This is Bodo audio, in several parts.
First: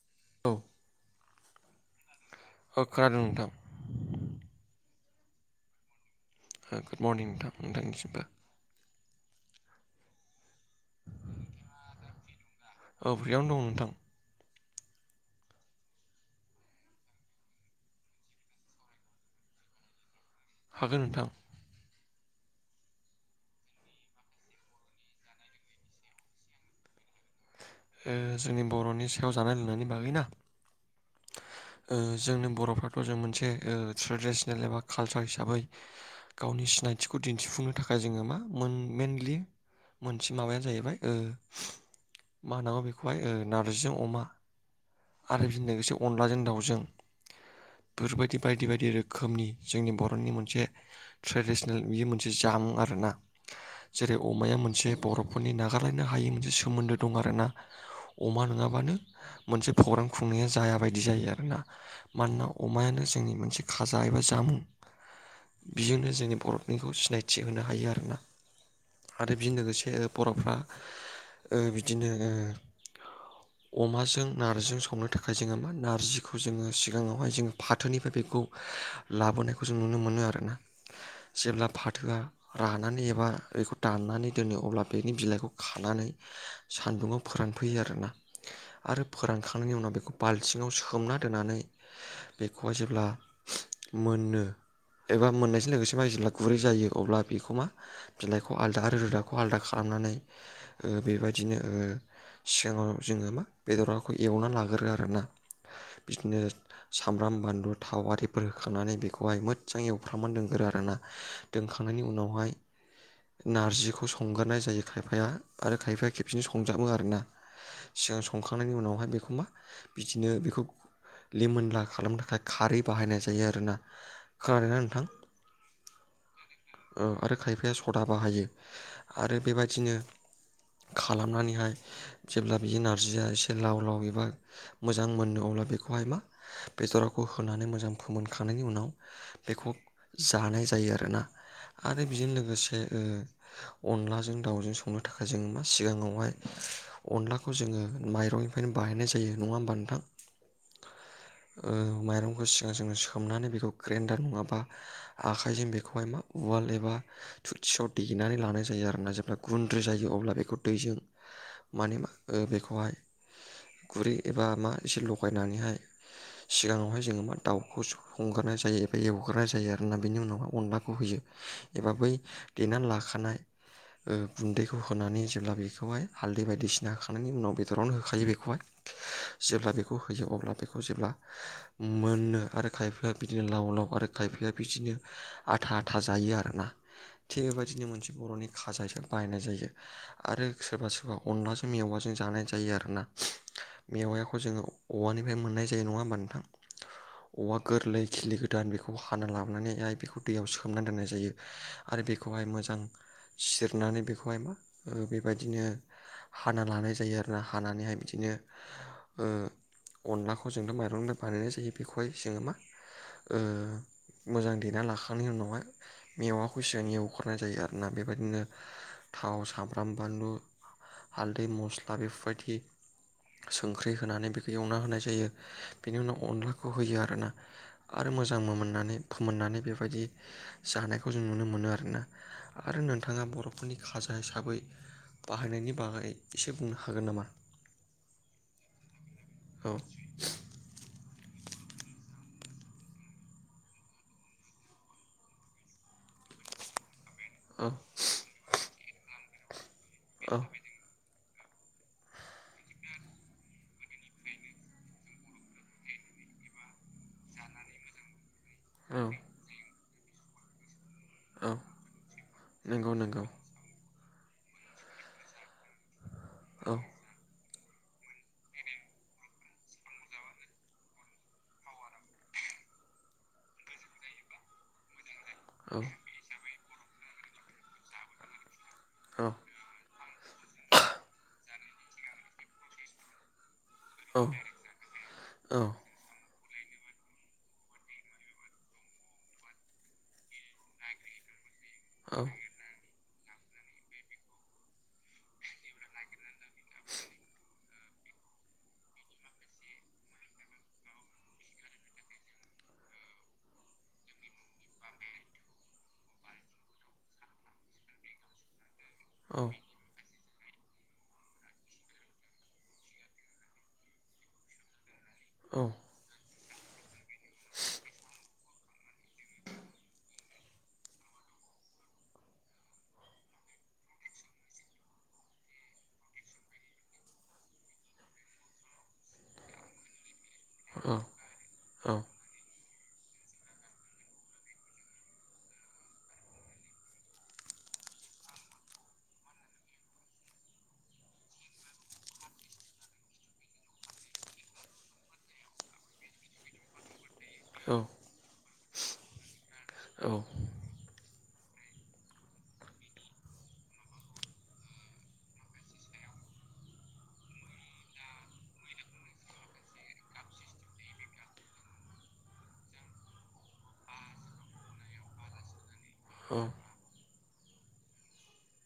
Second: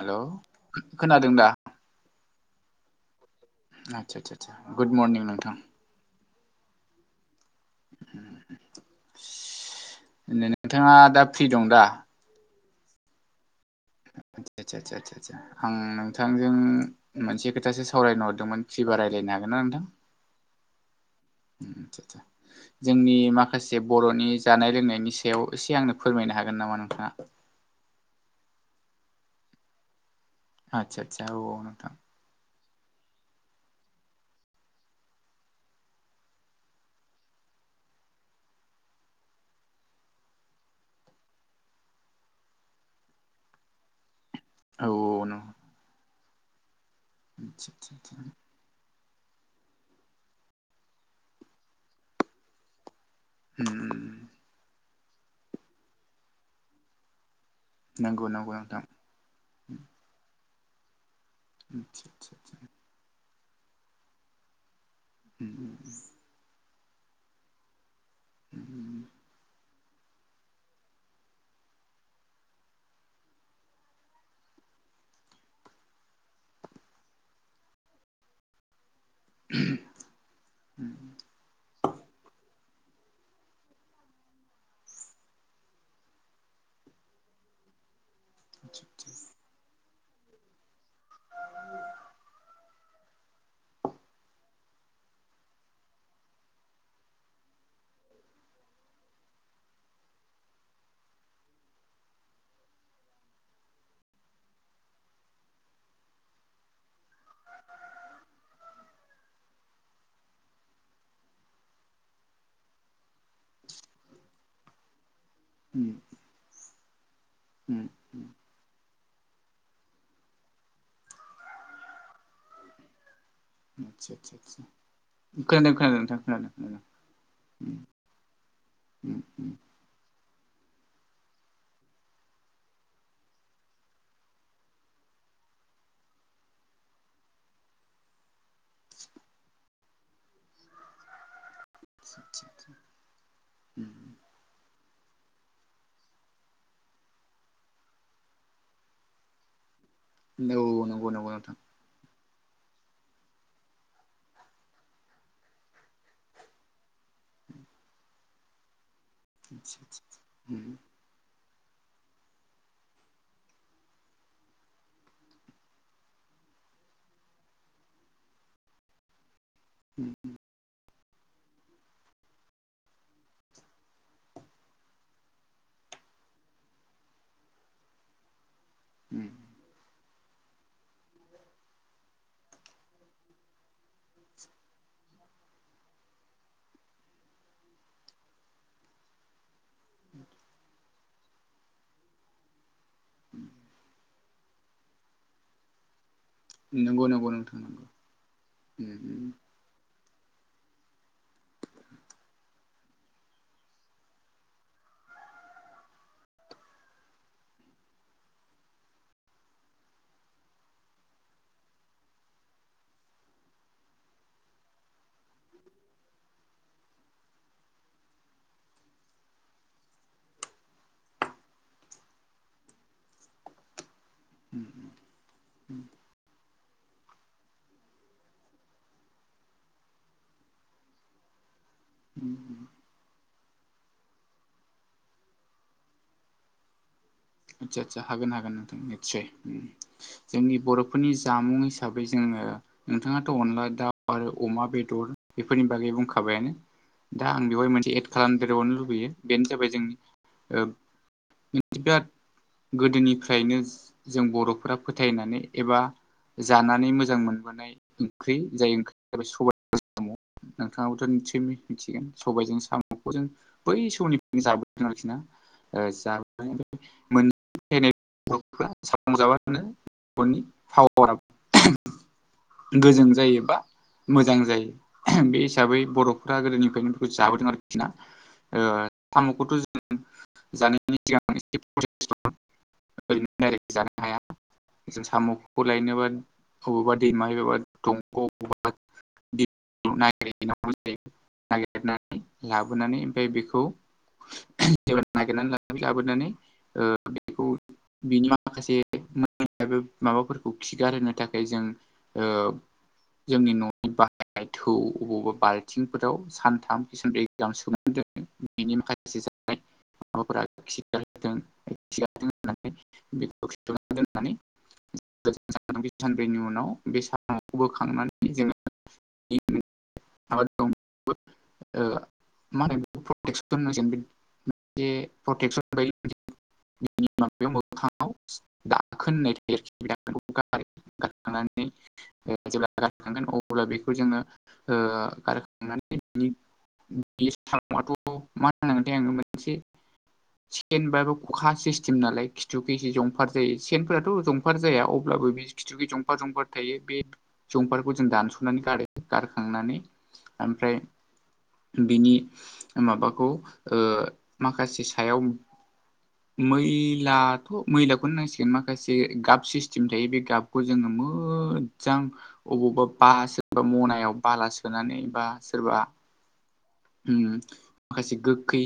हेलौ औ खोनादों दा? औ खोनादों नोंथां। आदसा आदसा गुड मरनिं नोंथां। गुड मरनिं नोंथां नोंथांनिसिमबो नोंथाङा दा फ्रि दं दा? औ फ्रियावनो दं नोंथां। आदसा आदसा आदसा आदसा आं नोंथांजों मोनसे खोथासो सावरायनो हरदोंमोन फ्रिबा रायजलायनो हागोन ना नोंथां? हागोन नोंथां। आसा आसा जोंनि माखासे बर'नि जानाय लोंनायनि सायाव एसे आंनो फोरमायनो हागोन नामा नोंथाङा? जोंनि बर'नि सायाव जानाय लोंनायनि बागै ना। आतसा आदसा अ नोंथां जोंनि बर'फ्राथ' जों मोनसे ट्रेडिसनेल एबा कालसार हिसाबै गावनि सिनायथिखौ दिन्थिफुंनो थाखाय जोङो मा मोन- मेनलि मोनसे माबायानो जाहैबाय ओ मा होनांगौ बेखौहाय ओ नारजिजों अमा। औ नों आरो बेजों लोगोसे अनलाजों दाउजों आदसा आदसा आदसा बेफोरबायदि बायदि बायदि रो खोमनि जोंनि बर'नि मोनसे ट्रेडिसनेल बेयो मोनसे जामुं आरो ना। उम जेरै अमाया मोनसे बर'फोरनि नागारलायनो हायि मोनसे सोमोन्दो दं आरो ना। नंगौ अमा नंगौ नोंथां नङाबानो मोनसे प्रग्राम खुंनाया जाया बायदि जायो आरो ना आदसा आदसा मानोना आदसा अमायानो जोंनि मोनसे खाजा एबा जामुं। उम बेजोंनो जोंनि बर'निखौ सिनायथि होनो हायो आरोना। उम आरो बे लोगोसे बर'फ्रा ओ बिदिनो ओ अमाजों नारजिजों संनो थाखाय जोङो मा नारजिखौ जोङो सिगाङावहाय जोङो फाथोनिफ्राय बेखौ लाबोनायखौ जों नुनो मोनो आरो ना। जेब्ला फाथोआ रानानै एबा बेखौ दाननानै दोनो अब्ला बेनि बिलाइखौ खानानै सान्दुङाव फोरानफैयो आरो ना आदसा आरो आदसा फोरानखांनायनि उनाव बेखौ थिङाव सोमना दोननानै बेखौहाय जेब्ला मोनो एबा मोननायजों लोगोसे मा जेब्ला गुरै जायो अब्ला बेखौ मा बिलाइखौ आलदा आरो रोदाखौ आलदा खालामनानै ओ बेबायदिनो ओ सिगाङाव जोङो मा बेदरखौ एवनानै लागोरो आरो ना। बिदिनो सामब्राम बानलु थाव आरिफोर होखांनानै बेखौहाय मोजजां एवफ्राम [unintelligible] आरो ना। दोनखांनायनि उनावहाय नारजिखौ संगारनाय जायो खायफाया। आरो उम खायफाया खेबसेनो संजाबो आरो ना। उम सिगां संखांनायनि उनावहाय बेखौ मा बिदिनो बेखौ लिमोनला खालामनो थाखाय खारै बाहायनाय जायो आरो ना। आदसा आदसा आदसा खोनादों ना नोंथां? खोनादों खोनादों नोंथां खोनादों। औ आरो खायफाया सदा बाहायो उम आरो उम बेबायदिनो खालामनानैहाय जेब्ला बेयो नारजिया एसे लाव लाव एबा मोजां मोननो अब्ला बेखौहाय मा बेदराखौ होनानै मोजां फोमोनखांनायनि उनाव बेखौ जानाय जायो आरो ना। आरो आदसा बेजों आदसा आदसा लोगोसे ओ अनलाजों दाउजों स संनो थाखाय जोङो मा सिगाङावहाय अनलाखौ जोङो माइरंनिफ्रायनो बानायनाय जायो। नङा होनबा नोंथां उम औ नंगौ नंगौ नोंथां ओ माइरं खौ सिगां सिगां सोमनानै बेखौ ग्रेन्डार नङाबा आखाइजों बेखौहाय मा उवाल एबा थुरसियाव देेनानै लानाय जायो आरो ना जेब्ला आदसा गुन्द्रि जायो आदसा अब्ला बेखौ उम दैजों माने मा ओ बेखौहाय गुरै एबा मा एसे लगायनानैहाय सिगाङावहाय जोङो मा दाउखौ संगारनाय जायो एबा एवगारनाय जायो आरो ना। उम बेनि उनावहा अनलाखौ होयो एबा बै देनानै लाखानाय ओ गुन्दैखौ होनानै जेब्ला बेखौहाय हालदै बायदिसिना होखांनायनि उनाव बेदरावनो होखायो बेखौहाय। उम जेब्ला बेखौ होयो अब्ला बेखौ जेब्ला मोनो आरो खायफाया बिदिनो लाव लाव आरो खायफाया बिदिनो आथा आथा जायो आरो ना। थिग बेबायदिनो मोनसे बर'नि खाजा हिसाबै बाहायनाय जायो। आरो सोरबा सोरबा अनलाजों मेवाजों जानाय जायो आरो ना। मेवायाखौ जोङो औवानिफ्राय मोननाय जायो नङा होमबा नोंथां। नंगौ नंगौ नोंथां औवा नंगौ गोरलै खिलि गोदान उम बेखौ हाना लाबोनानैहाय बेखौ दैयाव सोमनानै दोननाय जायो आरो बेखौहाय मोजां सिरनानै बेखौहाय मा ओ बेबायदिनो हाना लानाय जायो आरो ना। हानानैहाय बिदिनो ओ अनलाखौ जोंनो माइरंनि बानायनाय जायो बेखौहाय जोङो मा ओ मोजां देना लाखांनायनि उनावहाय मेवाखौ सिगां एवगारनाय जायो आरो ना। बेबायदिनो थाव सामब्राम बानलु हाल्दै मस्ला बेफोरबायदि संख्रि होनानै बेखौ उम एवना होनाय जायो। बेनि उनाव अनलाखौ होयो आरो ना। आरो मोजांबो मोननानै फोमोननानै बेबायदि जानायखौ जों नुनो मोनो आरो ना। उम उम आरो नोंथाङा बर' फोरनि खाजा हिसाबै बाहायनायनि बागै एसे बुंनो हागोन नामा? आदसा आदसा हागोन हागोन नोंथां निस्सय। उम औ। जोंनि बर'फोरनि जामुं हिसाबै जोङो नोंथाङाथ' अनला दाउ आरो अमा बेदर बेफोरनि बागै बुंखाबायानो। दा आं औ बेवहाय मोनसे एद खालामदेरबावनो लुबैयो बेनो जाबाय जोंनि औ ओब [unintelligible] गोदोनिफ्रायनो जों बर'फोरा फोथायनानै एबा जानानै मोजां मोनबोनाय ओंख्रि जाय औ [unintelligible] नोंथांङाबोथ' निसय औ मिथिगोन सबायजों नंगौ साम'खौ नंगौ जों बै समनि [unintelligible] औ [unintelligible] गोजों जायो बा मोजां जायो बे औ हिसाबै बर'फोरा गोदोनिफ्रायनो बेखौ जाबोदों आरोखि ना ओ औ साम'खौथ' जों जानायनि सिगां [unintelligible] [unintelligible] जानो हाया औ जों औ साम'खौ लायनोबा अबावबा दैमा एबाबा दंग' अबावबा [unintelligible] ओं लाबोनानै ओमफ्राय बेखौ जेब्ला नागिरनानै ला लाबोनानै ओ बेखौ बिनि माखासे माबाफोरखौ खिगारहोनो थाखाय जों ओ जोंनि न'नि बाहायनाय थौ अबावबा बाल्थिंफोराव सानथाम किसानब्रै [unintelligible] बेनि माखासे औ [unintelligible] [unintelligible] सानब्रैनि उनाव बे साम'खौ बोखांनानै [unintelligible] [unintelligible] मा होनो बे [unintelligible] [unintelligible] बे मोखांङाव दाखोननाय थायो औ आरोखि दा औ [unintelligible] जेब्ला गारखांगोन अब्ला बेखौ जोंङो ओ गारखांनानै [unintelligible] मा होनांगोनथाय आंङो मोनसे चेन बा अखा सिस्टेम नालाय खिथु खिसि जंफार जायो सेनफोराथ' जंफार जाया अब्लाबो बि खिथुखै जंफार जंफार थायो बे समंफारखौ जों दानस'नानै गारो गारखांनानै ओमफ्राय बिनि माबाखौ माखासे सायाव मैलाथ' मैलाखौनो नांसिगोन माखासे गाब सिस्टेम थायो बे गाबखौ जोंङो मो मोजां अबावबा बा सोरबा मनायाव बाला सोनानै बा सोरबा औ उम खायसे गोखै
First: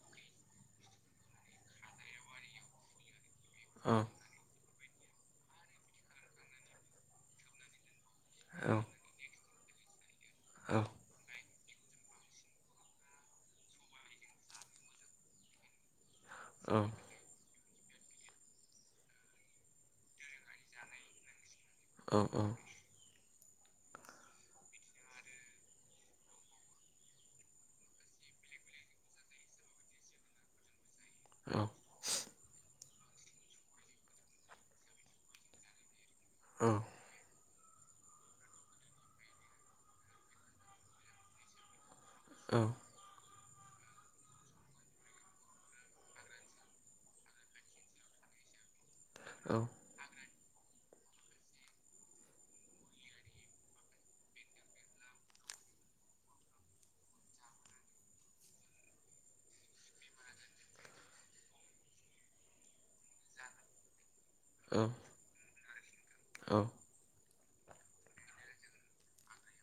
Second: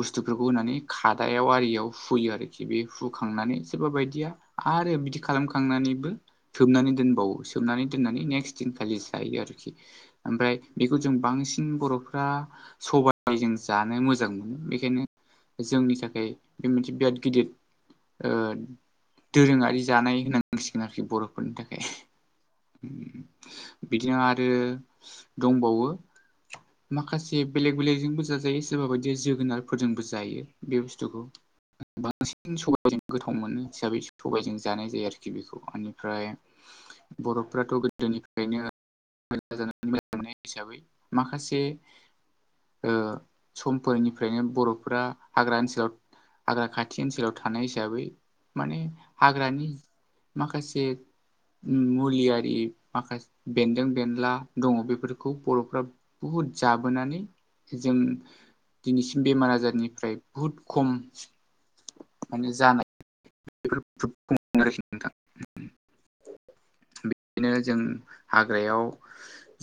बुस्थुफोरखौ होनानै खादायाव आरियाव हुयो आरोखि बे हुखांनानै बेफोर बायदिया आरो बिदि खालामखांनानैबो सोबनानै दोनबावो सोबनानै दोननानै नेक्स्ट [unintelligible] खालि जायो आरोखि ओमफाय बेखौ जों बांसिन बर'फ्रा सबाय जों जानो मोजां मोनो बेखायनो जोंनि थाखाय बे मोनसे बिराद गिदिर ओ दोरोंङारि जानाय होननांसिगोन आरोखि बर'फोरनि थाखाय। औ औ बिथिंनो आरो दंबावो माखासे बेलेग बेलेगजोंबो जाजायो सोरबा बायदि जोगोनारफोरजोंबो जायो बे बुस्थुखौ। बांसिन सबजों गोथाव मोनो हिसाबै सबायाइजों जानाय जायो आरोखि बेखौ बेनिफ्राय औ बर'फ्राथ' गोदोनिफ्रायनो [unintelligible] मोननाय हिसाबै माखासे औ समफोरनिफ्रायनो बर'फोरा हाग्रा ओनसोलाव हाग्रा खाथि ओनसोलाव थानाय हिसाबै माने औ हाग्रानि माखासे मुलियारि माखासे बेन्दों- बेनला दंङो बेफोरखौ बर'फ्रा बुहुद जाबोनानै जों दिनैसिम बेमार आजारनिफ्राय बुहुद खम माने जानाय बे औ आरोखि नोंथां [unintelligible] औ। बिदिनो जों हाग्रायाव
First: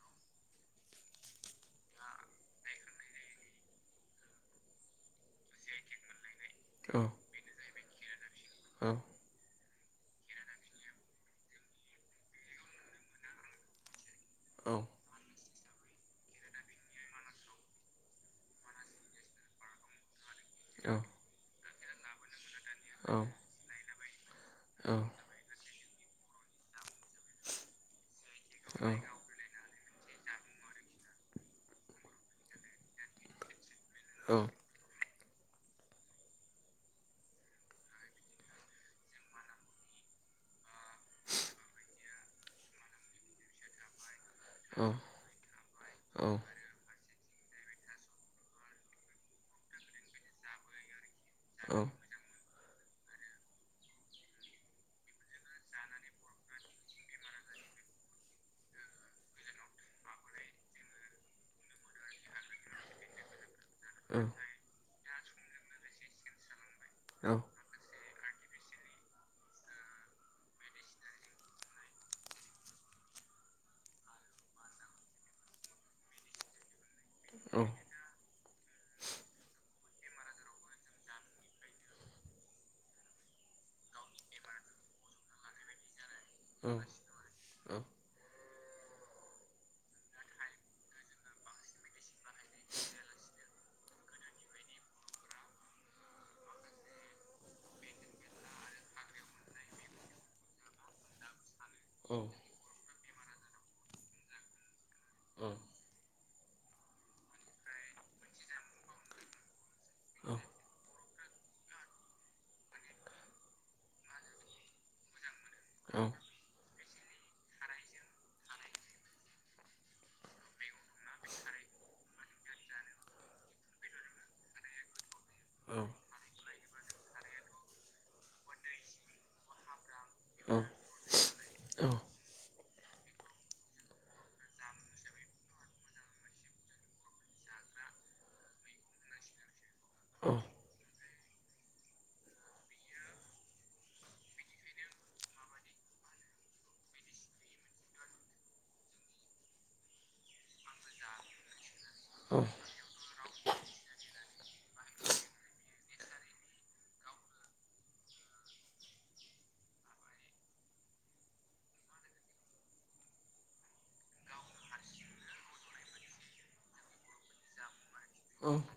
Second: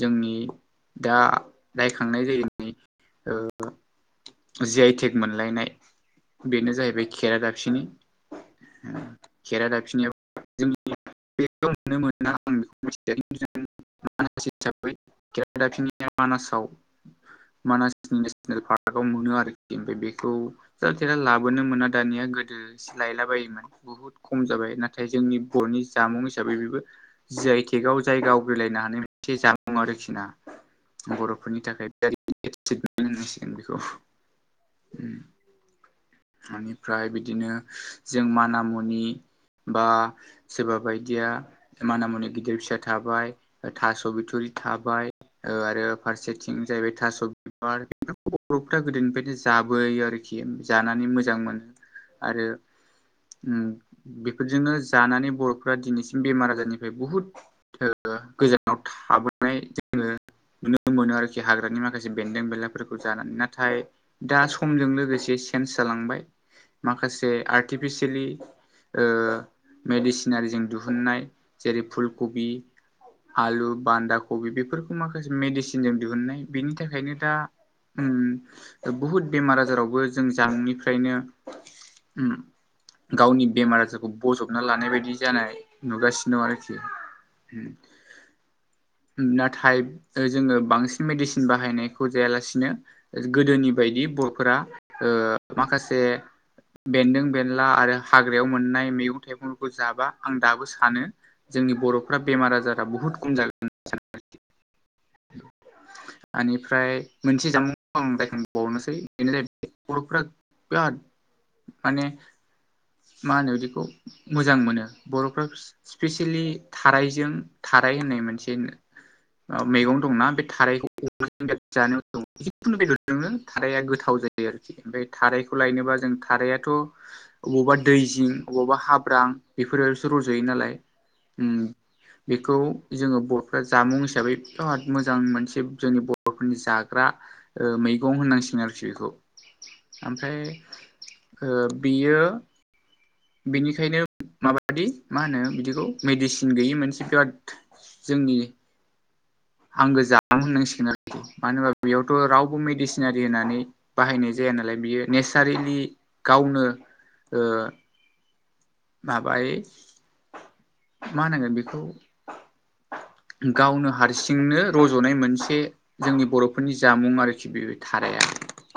जोंनि दा नायखांनाय जायो नै ओ जि आइटेक मोनलायनाय बेनो जाहैबाय खेरा दाफिनि खेरादा फिनाया जोंनि बे नुनो मोना आं बेखौ मि मानसि हिसाबै [unintelligible] खेराइ दाफिनि मानासाव मानासनि नेसनेल पार्क [unintelligible] फ्राव मोनो आरोखि ओमफ्राय बेखौ ज थेला लाबोनो मोना दानिया गो गोदोसो लायला बायोमोन बुहुत खम जाबाय नाथाय जोंनि बर'नि जामुं हिसाबै बेबो जिआइटेकआव जायगा आवग्रिलायनो हानाय मोनसे जामुं आरोखि ना बर'फोरनि थाखाय बेम होनांसिगोन बेखौ औ। उम बेनिफ्राय बिदिनो जों माना मुनि बा सोरबा बायदिया माना मुनि गिदिर फिसा थाबाय थास' बिथुरि थाबाय ओ आरो फारसेथिं जाहैबाय थास' बिबार बर'फ्रा गोदोनिफ्रायनो जाबोयो आरोखि जानानै मोजां मोनो आरो उम बेफोरजोंनो जानानै बर'फोरा दिनैसिम बेमार आजारनिफ्राय बुहुद ओ गोजानाव थाबोनाय जोङो नुनो मोनो आरोखि हाग्रानि माखासे बेन्दों बेनलाफोरखौ जानानै नाथाय दा समजों लोगोसे चेन्स जालांबाय माखासे आर टिभिसिलि ओ मेडिसिनारिजों दिहुनन्नाय जेरै फुल कबि आलु, बान्दा, कबि बेफोरखौ माखासे मेडिसिनजों दिहुननाय बेनि थाखायनो दा उम बुहुद बेमार आजारावबो जों जांमुनिफ्रायनो उम गावनि बेमार आजारखौ बजबना लानाय बायदि जानाय नुगासिनो दं आरोखि उम नाथाय जोङो बांसिन मेडिसिन बाहायनायखौ जायालासिनो गोदोनि बायदि बर'फोरा ओ माखासे बेन्दों बेनला आरो हाग्रायाव मोननाय मैगं थाइगंफोरखौ जाबा आं दाबो सानो जोंनि औ बर'फ्रा बेमार आजारा बुहुत खम जागोन। उम आनिफ्राय मोनसे जामुंखौ आं रायखांबावनोसै बेनो [unintelligible] गफ प्याद बिराद [unintelligible] माने मा होनो बिदिखौ मोजां मोनो बर'फ्रा औ स्पेसिलि थारायजों थाराय होननाय मोनसे ओ मैगं दं बे थारखौ ज जिखुनु बेदरजोंनो थारआ गोथाव जायो। जायो आरोखि ओमफ्राय थारायखौ ओ लायनोबा जों थारायआथ' बबावबा दैजिं बबावबा हाब्रां बेफोरसो रज'यो नालाय उम बेखौ जोङो बर'फ्रा जामुं हिसाबै बिराद मोजां मोनसे जोंनि बर'फोरनि जाग्रा ओ मैगं होननांसिगोन आरोखि बेखौ ओमफ्राय ओ बियो बेनिखायनो माबादि मा होनो बिदिखौ मेडिसिन गैयि मोनसे बिराद जोंनि आंगो जामुं होननांसिगोन आरोखि मानो होनोबा बेयावथ' रावबो मेडिसिन सिनारि होननानै बाहायनाय जाया नालाय बियो नेसारेलि गावनो ओ माबायो मा होनांगोन बेखौ गावनो हारसिंनो रज'नाय मोनसे जोंनि बर'फोरनि जामुं आरोखि बेयो।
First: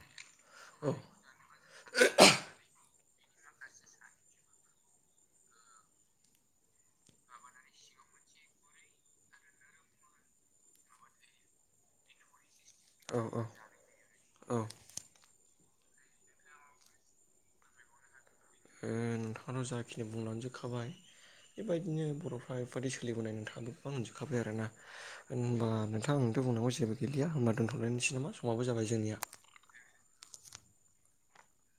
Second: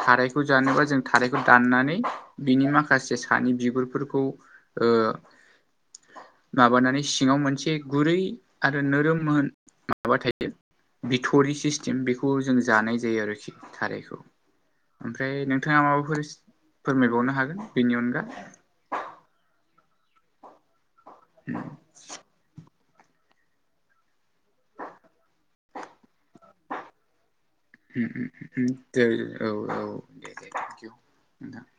थारायखौ जानोबा जों थाराय दाननानै बिनि माखासे सानि बिगुरफोरखौ ओ माबानानै सिङाव मोनसे गुरै आरो नोरोम होन माबा थायो बिथ'रि सिस्टेम बेखौ जों जानाय जायो आरो थारायखौ। ओमफ्राय नोंथाङा माबाफोर फोरमायबावनो हागोन बेनि अनगा? नोंथांनाव जाखिनि बुंलांजोबखाबाय बेबायदिनो बर' बेफोरबायदि सोलिबोनाय नोंथाङा गोबां मोनजोबखाबाय आरोना होनबा नोंथां नोंथां बुंनांगौ जेबो गैलिया होनबा उम दोनथ'लायनिसै उम नामा उम समाबबो जाबाय दे जोंनिया। औ [unintelligible]